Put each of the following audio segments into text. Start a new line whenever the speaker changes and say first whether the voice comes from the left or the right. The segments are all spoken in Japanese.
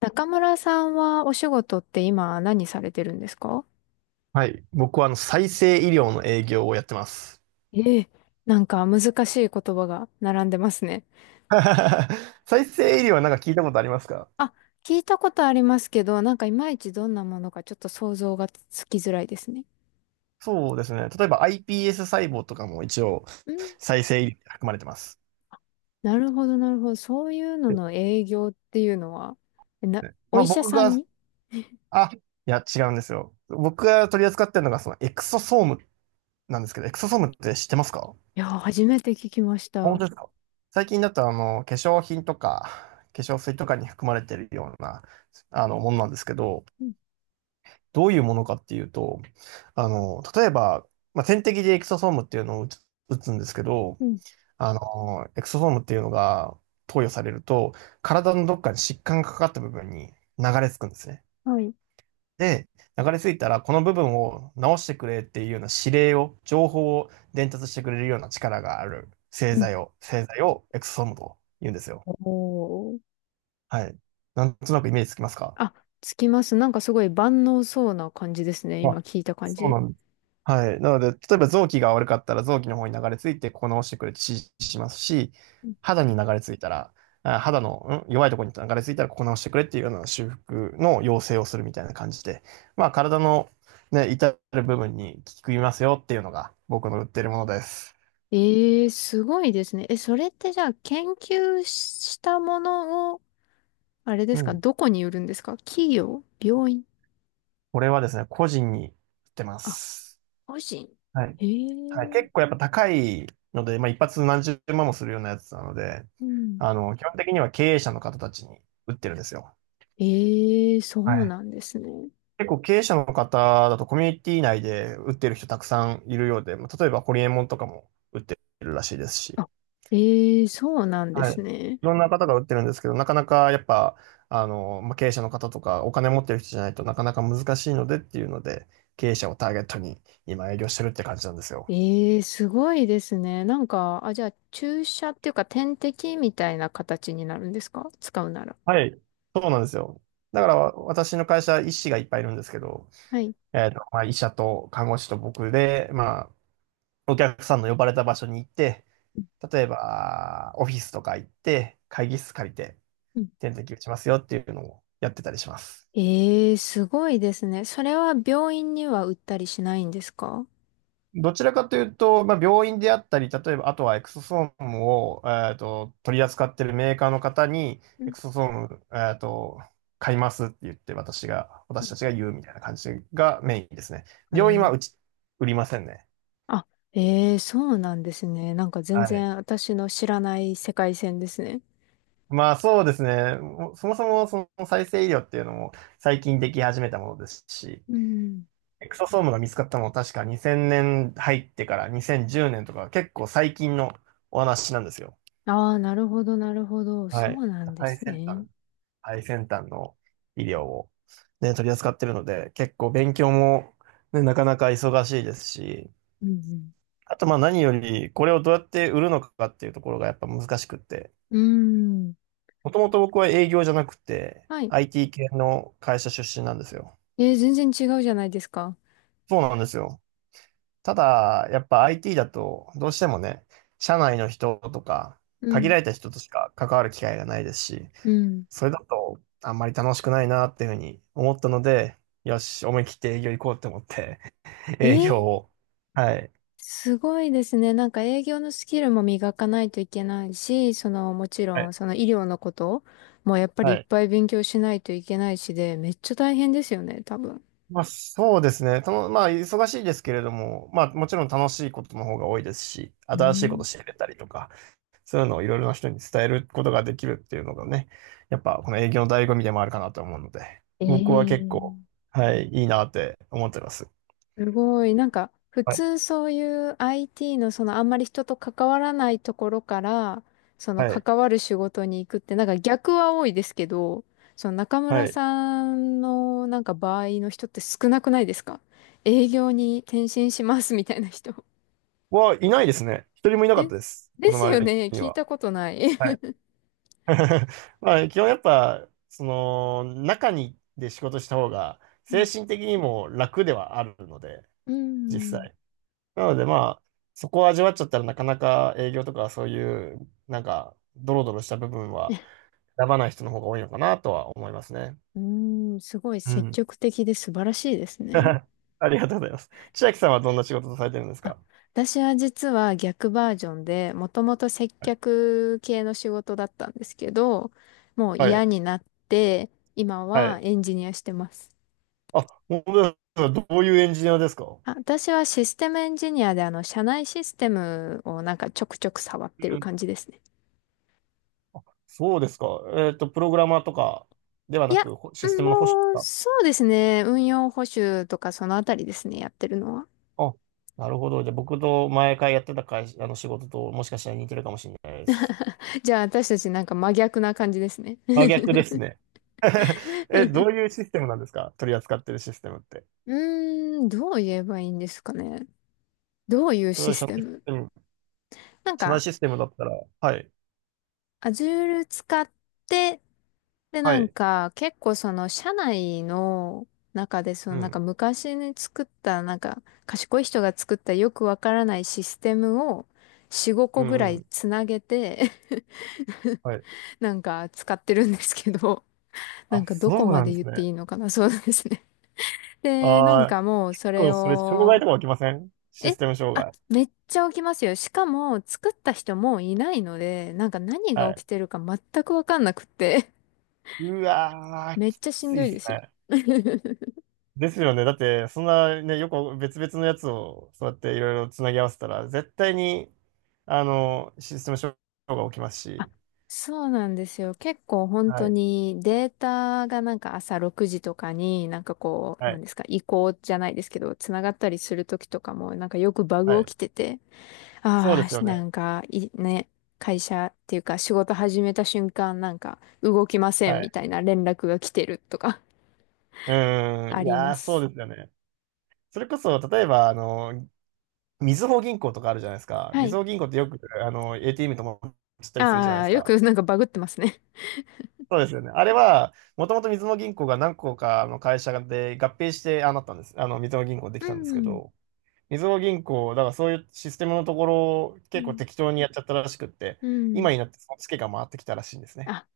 left: 中村さんはお仕事って今何されてるんですか？
right: はい。僕は再生医療の営業をやってます。
left: ええ、なんか難しい言葉が並んでますね。
right: 再生医療はなんか聞いたことありますか？
left: あ、聞いたことありますけど、なんかいまいちどんなものかちょっと想像がつきづらいですね。
right: そうですね。例えば iPS 細胞とかも一応
left: うん、
right: 再生医療に含まれてます。
left: なるほど、なるほど。そういうの
right: で、
left: の営業っていうのは、えな、お
right: まあ
left: 医者
right: 僕
left: さん
right: が、
left: に、い
right: あ、いや違うんですよ。僕が取り扱ってるのがそのエクソソームなんですけど、エクソソームって知ってますか？
left: やー、初めて聞きまし
right: 本
left: た。
right: 当ですか？最近だと化粧品とか化粧水とかに含まれてるようなものなんですけど、
left: うん、
right: どういうものかっていうと、例えば、まあ、点滴でエクソソームっていうのを打つんですけど、
left: うん、
right: エクソソームっていうのが投与されると、体のどっかに疾患がかかった部分に流れ着くんですね。
left: はい。
right: で、流れ着いたら、この部分を直してくれっていうような指令を、情報を伝達してくれるような力がある製
left: うん。
right: 剤を、エクソソームと言うんですよ。
left: おー。
right: はい。なんとなくイメージつきますか？
left: あ、つきます。なんかすごい万能そうな感じですね。
right: あ、
left: 今聞いた感
right: そう
left: じ。
right: なんです。はい。なので、例えば臓器が悪かったら臓器の方に流れ着いて、ここ直してくれって指示しますし、肌に流れ着いたら、あ肌の、ん弱いところに流れ着いたら、ここ直してくれっていうような修復の要請をするみたいな感じで、まあ、体の、ね、至る部分に効きますよっていうのが僕の売ってるものです。
left: ええ、すごいですね。え、それってじゃあ研究したものを、あれで
right: う
left: すか、
right: ん。
left: どこに売るんですか？企業、病院？
right: これはですね、個人に売ってま
left: あ、
right: す。
left: 個人？
right: はい。
left: え
right: はい。
left: え、
right: 結構やっぱ高いので、まあ一発何十万もするようなやつなので、
left: うん。
right: 基本的には経営者の方たちに売ってるんですよ。
left: ええ、そ
right: は
left: う
right: い。
left: なんですね。
right: 結構経営者の方だとコミュニティ内で売ってる人たくさんいるようで、まあ例えばホリエモンとかも売ってるらしいですし、
left: あ、ええ、そうなんで
right: はい。
left: すね。
right: いろんな方が売ってるんですけど、なかなかやっぱ、まあ、経営者の方とかお金持ってる人じゃないとなかなか難しいのでっていうので、経営者をターゲットに今営業してるって感じなんですよ。
left: ええ、すごいですね。なんか、あ、じゃあ注射っていうか点滴みたいな形になるんですか、使うなら。
right: はい。そうなんですよ。だから、私の会社、医師がいっぱいいるんですけど、
left: はい。
right: まあ、医者と看護師と僕で、まあ、お客さんの呼ばれた場所に行って、例えば、オフィスとか行って、会議室借りて、
left: うん。
right: 点滴打ちますよっていうのをやってたりします。
left: ええ、すごいですね。それは病院には売ったりしないんですか？
right: どちらかというと、まあ、病院であったり、例えば、あとはエクソソームを、取り扱っているメーカーの方に、
left: う
right: エ
left: ん。
right: クソソーム、買いますって言って、私たちが言うみたいな感じがメインですね。
left: は
right: 病院は
left: い。
right: うち、売りませんね。
left: あ、ええ、そうなんですね。なんか全
right: はい。
left: 然私の知らない世界線ですね。
right: まあそうですね。もうそもそもその再生医療っていうのも最近でき始めたものですし、
left: うん。
right: エクソソームが見つかったのも確か2000年入ってから2010年とか結構最近のお話なんですよ。
left: ああ、なるほど、なるほど。そ
right: はい。
left: うなんで
right: 最
left: す
right: 先
left: ね。
right: 端。最先端の医療を、ね、取り扱ってるので、結構勉強も、ね、なかなか忙しいですし、
left: うん
right: あとまあ何より、これをどうやって売るのかっていうところがやっぱ難しくって、
left: うん。うーん。
right: もともと僕は営業じゃなくて、
left: はい。
right: IT 系の会社出身なんですよ。
left: えー、全然違うじゃないですか。
right: そうなんですよ。ただ、やっぱ IT だと、どうしてもね、社内の人とか、
left: う
right: 限
left: ん。
right: られた人としか関わる機会がないですし、
left: うん。
right: それだとあんまり楽しくないなっていうふうに思ったので、よし、思い切って営業行こうって思って、
left: え
right: 営業
left: ー、
right: を。はい。
left: すごいですね。なんか営業のスキルも磨かないといけないし、その、もち
right: は
left: ろん、
right: い。
left: その医療のこともやっぱりい
right: は
left: っ
right: い。
left: ぱい勉強しないといけないしで、めっちゃ大変ですよね、多分。
right: まあそうですね。まあ忙しいですけれども、まあもちろん楽しいことの方が多いですし、
left: う
right: 新しいこと
left: ん。
right: 知れたりとか、そういうのをいろいろな人に伝えることができるっていうのがね、やっぱこの営業の醍醐味でもあるかなと思うので、僕は結構、
left: ええ。
right: はい、いいなって思ってます。
left: すごい。なんか、普
right: はい。
left: 通そういう IT のそのあんまり人と関わらないところから、その
right: はい。
left: 関わる仕事に行くって、なんか逆は多いですけど、その中村
right: はい。
left: さんのなんか場合の人って少なくないですか？営業に転身しますみたいな人。
right: はい。いないですね。一人もい なかっ
left: で
right: たで
left: す、
right: す。
left: で
right: この
left: すよ
right: 周り
left: ね。
right: に
left: 聞い
right: は。
left: たことない。
right: はい。 まあ、基本やっぱ、その、中にで仕事した方が、
left: う
right: 精
left: ん。
right: 神的にも楽ではあるので、
left: う
right: 実
left: ん。
right: 際。なのでまあ、そこを味わっちゃったらなかなか営業とかそういう、なんか、ドロドロした部分は 選ばない人の方が多いのかなとは思いますね。
left: うん、すごい
right: う
left: 積
right: ん。
left: 極的で素晴らしいです ね。
right: ありがとうございます。千秋さんはどんな仕事をされてるんです
left: あ、
right: か？
left: 私は実は逆バージョンで、もともと接客系の仕事だったんですけど、もう
right: は
left: 嫌
right: い。
left: になって、今
right: は
left: は
right: い。
left: エンジニアしてます。
right: あ、本当ですか。どういうエンジニアですか？
left: あ、私はシステムエンジニアで、あの、社内システムをなんかちょくちょく触って
right: う
left: る
right: ん。
left: 感じですね。
right: あ、そうですか。プログラマーとかでは
left: い
right: な
left: や、
right: く、
left: う
right: シス
left: ん、
right: テムの保守です
left: もう、
right: か？
left: そうですね。運用補修とかそのあたりですね、やってるのは。
right: あ、なるほど。じゃあ、僕と前回やってた会社、あの仕事ともしかしたら似てるかもしれないです。
left: じゃあ私たちなんか真逆な感じですね。
right: 真逆ですね。え、どういうシステムなんですか？取り扱ってるシステムって。
left: うーん、どう言えばいいんですかね。どういう
right: そうい
left: シ
right: う
left: ス
right: 社内
left: テ
right: シス
left: ム。
right: テム、
left: なん
right: 社内
left: か
right: システムだったら、はい、
left: アジュール使って、で、
right: は
left: なん
right: い、
left: か、結構その、社内の中で、その、
right: う
left: なんか
right: ん、
left: 昔に作った、なんか、賢い人が作ったよくわからないシステムを、4、5
right: う
left: 個ぐら
right: ん、う
left: い
right: ん、
left: つなげて、
right: はい。
left: なんか使ってるんですけど、な
right: あ、
left: んかどこ
right: そう
left: ま
right: なん
left: で
right: で
left: 言
right: す
left: ってい
right: ね。
left: いのかな、そうですね。で、なん
right: ああ、
left: かもうそれ
right: それ、障害
left: を、
right: とか起きません？シス
left: え
right: テム障
left: あ、
right: 害？
left: めっちゃ起きますよ。しかも作った人もういないので、なんか何
right: は
left: が起
right: い。
left: きてるか全くわかんなくって。
right: うわー、
left: めっ
right: き
left: ちゃし
right: つ
left: ん
right: い
left: ど
right: で
left: い
right: す
left: ですよ。
right: ね。ですよね。だって、そんなね、よく別々のやつを、そうやっていろいろつなぎ合わせたら、絶対に、システム障害が起きます
left: あ、
right: し。
left: そうなんですよ。結構本
right: は
left: 当
right: い。
left: にデータがなんか朝6時とかになんかこう、
right: は
left: なん
right: い。
left: ですか、移行じゃないですけど、つながったりするときとかもなんかよくバグ
right: はい。
left: 起きてて、
right: そうで
left: あ
right: すよ
left: あ、な
right: ね。
left: んかい、ね、会社っていうか仕事始めた瞬間なんか動きませ
right: は
left: んみ
right: い。
left: たいな連絡が来てるとか。
right: う ーん。
left: あ
right: い
left: りま
right: やー、そ
left: す。
right: うですよね。それこそ、例えば、みずほ銀行とかあるじゃないですか。
left: は
right: みず
left: い。
right: ほ銀行ってよく、ATM とも知ったりするじゃない
left: あ
right: です
left: あ、よ
right: か。
left: くなんかバグってますね。
right: そうですよね。あれは、もともとみずほ銀行が何個かの会社で合併して、ああなったんです。みずほ銀行で
left: う
right: きたんですけ
left: ん。
right: ど、みずほ銀行、だからそういうシステムのところ
left: う
right: 結構
left: ん。
right: 適当にやっちゃったらしくって、
left: うん。
right: 今になってそのツケが回ってきたらしいんですね。
left: あ、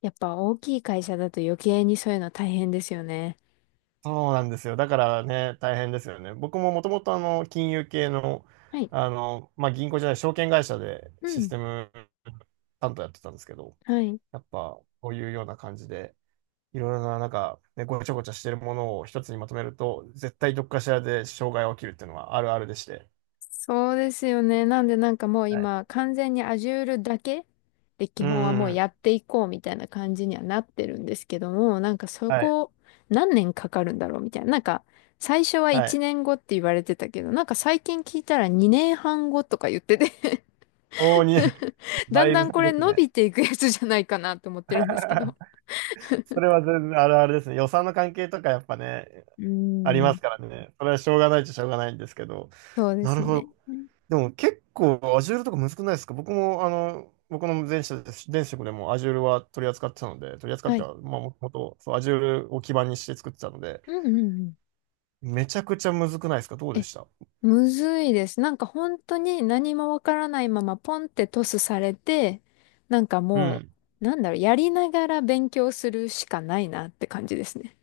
left: やっぱ大きい会社だと余計にそういうの大変ですよね。
right: そうなんですよ。だからね、大変ですよね。僕ももともと金融系の、
left: はい。
right: まあ、銀行じゃない、証券会社で
left: う
right: シス
left: ん。
right: テム担当やってたんですけど、
left: はい。
right: やっぱこういうような感じで、いろいろな、なんか、ね、ごちゃごちゃしてるものを一つにまとめると、絶対どっかしらで障害が起きるっていうのはあるあるでして。
left: そうですよね。なんでなんかもう
right: はい。
left: 今完全に Azure だけで
right: う
left: 基
right: ん
left: 本は
right: う
left: も
right: ん
left: う
right: う
left: や
right: ん。
left: っていこうみたいな感じにはなってるんですけども、なんかそ
right: はい。
left: こ何年かかるんだろうみたいな。なんか最初は
right: は
left: 1
right: い。
left: 年後って言われてたけど、なんか最近聞いたら2年半後とか言ってて、
right: おーに、
left: だ
right: だ
left: ん
right: い
left: だ
right: ぶ
left: ん
right: 先
left: こ
right: で
left: れ
right: す
left: 伸
right: ね。
left: びていくやつじゃないかなと思ってるんですけど。
right: それは全然あるあるですね。予算の関係とかやっぱね、
left: うー
right: ありま
left: ん。
right: すからね。それはしょうがないっちゃしょうがないんですけど。
left: そうで
right: な
left: す
right: るほ
left: ね。
right: ど。でも結構 Azure とか難くないですか？僕も、僕の前職です前職でも Azure は取り扱ってたので、取り扱っ
left: は
right: て
left: い。
right: た、まあ、もともとそう Azure を基盤にして作ってたので、
left: うんうんうん。
right: めちゃくちゃ難くないですか？どうで
left: え
right: した？
left: むずいです。なんか本当に何もわからないままポンってトスされて、なんか
right: う
left: も
right: ん。
left: う、なんだろう、やりながら勉強するしかないなって感じですね。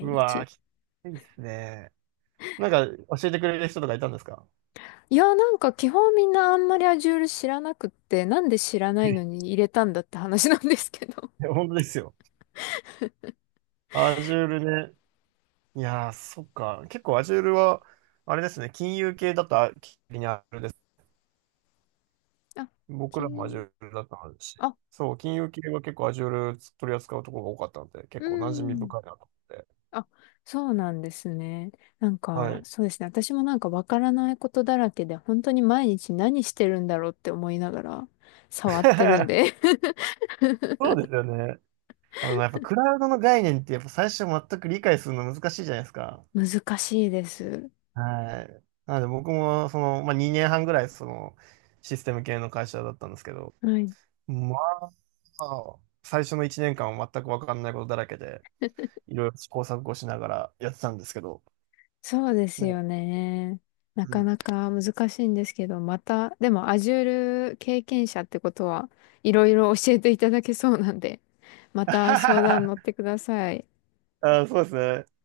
right: うわ
left: 日。
right: ー、きついっすね。なんか教えてくれる人とかいたんですか？
left: いや、なんか基本みんなあんまりアジュール知らなくって、なんで知らないのに
right: え、
left: 入れたんだって話なんですけど。
right: 本当ですよ。Azure ね。いやー、そっか。結構 Azure は、あれですね、金融系だと、あれです。
left: あ、
right: 僕らも
left: 金、
right: Azure だったし、
left: あ、
right: そう、金融系は結構 Azure 取り扱うところが多かったので、結
left: う
right: 構馴染み
left: ん。
right: 深いなと思って。
left: あ、そうなんですね。なん
right: は
left: か、
right: い。
left: そうですね。私もなんかわからないことだらけで、本当に毎日何してるんだろうって思いながら触ってるん で、
right: そうですよね。やっぱクラウドの概念って、やっぱ最初全く理解するの難しいじゃないですか。
left: 難しいです。
right: はい。なので僕も、その、まあ、2年半ぐらい、その、システム系の会社だったんですけど、
left: はい。
right: まあ、最初の1年間は全く分かんないことだらけで、いろいろ試行錯誤しながらやってたんですけど。
left: そうです
right: ね。
left: よね。な
right: う
left: か
right: ん。
left: なか難しいんですけど、また、でも Azure 経験者ってことはいろいろ教えていただけそうなんで、また相談乗って ください。
right: あ、そうですね。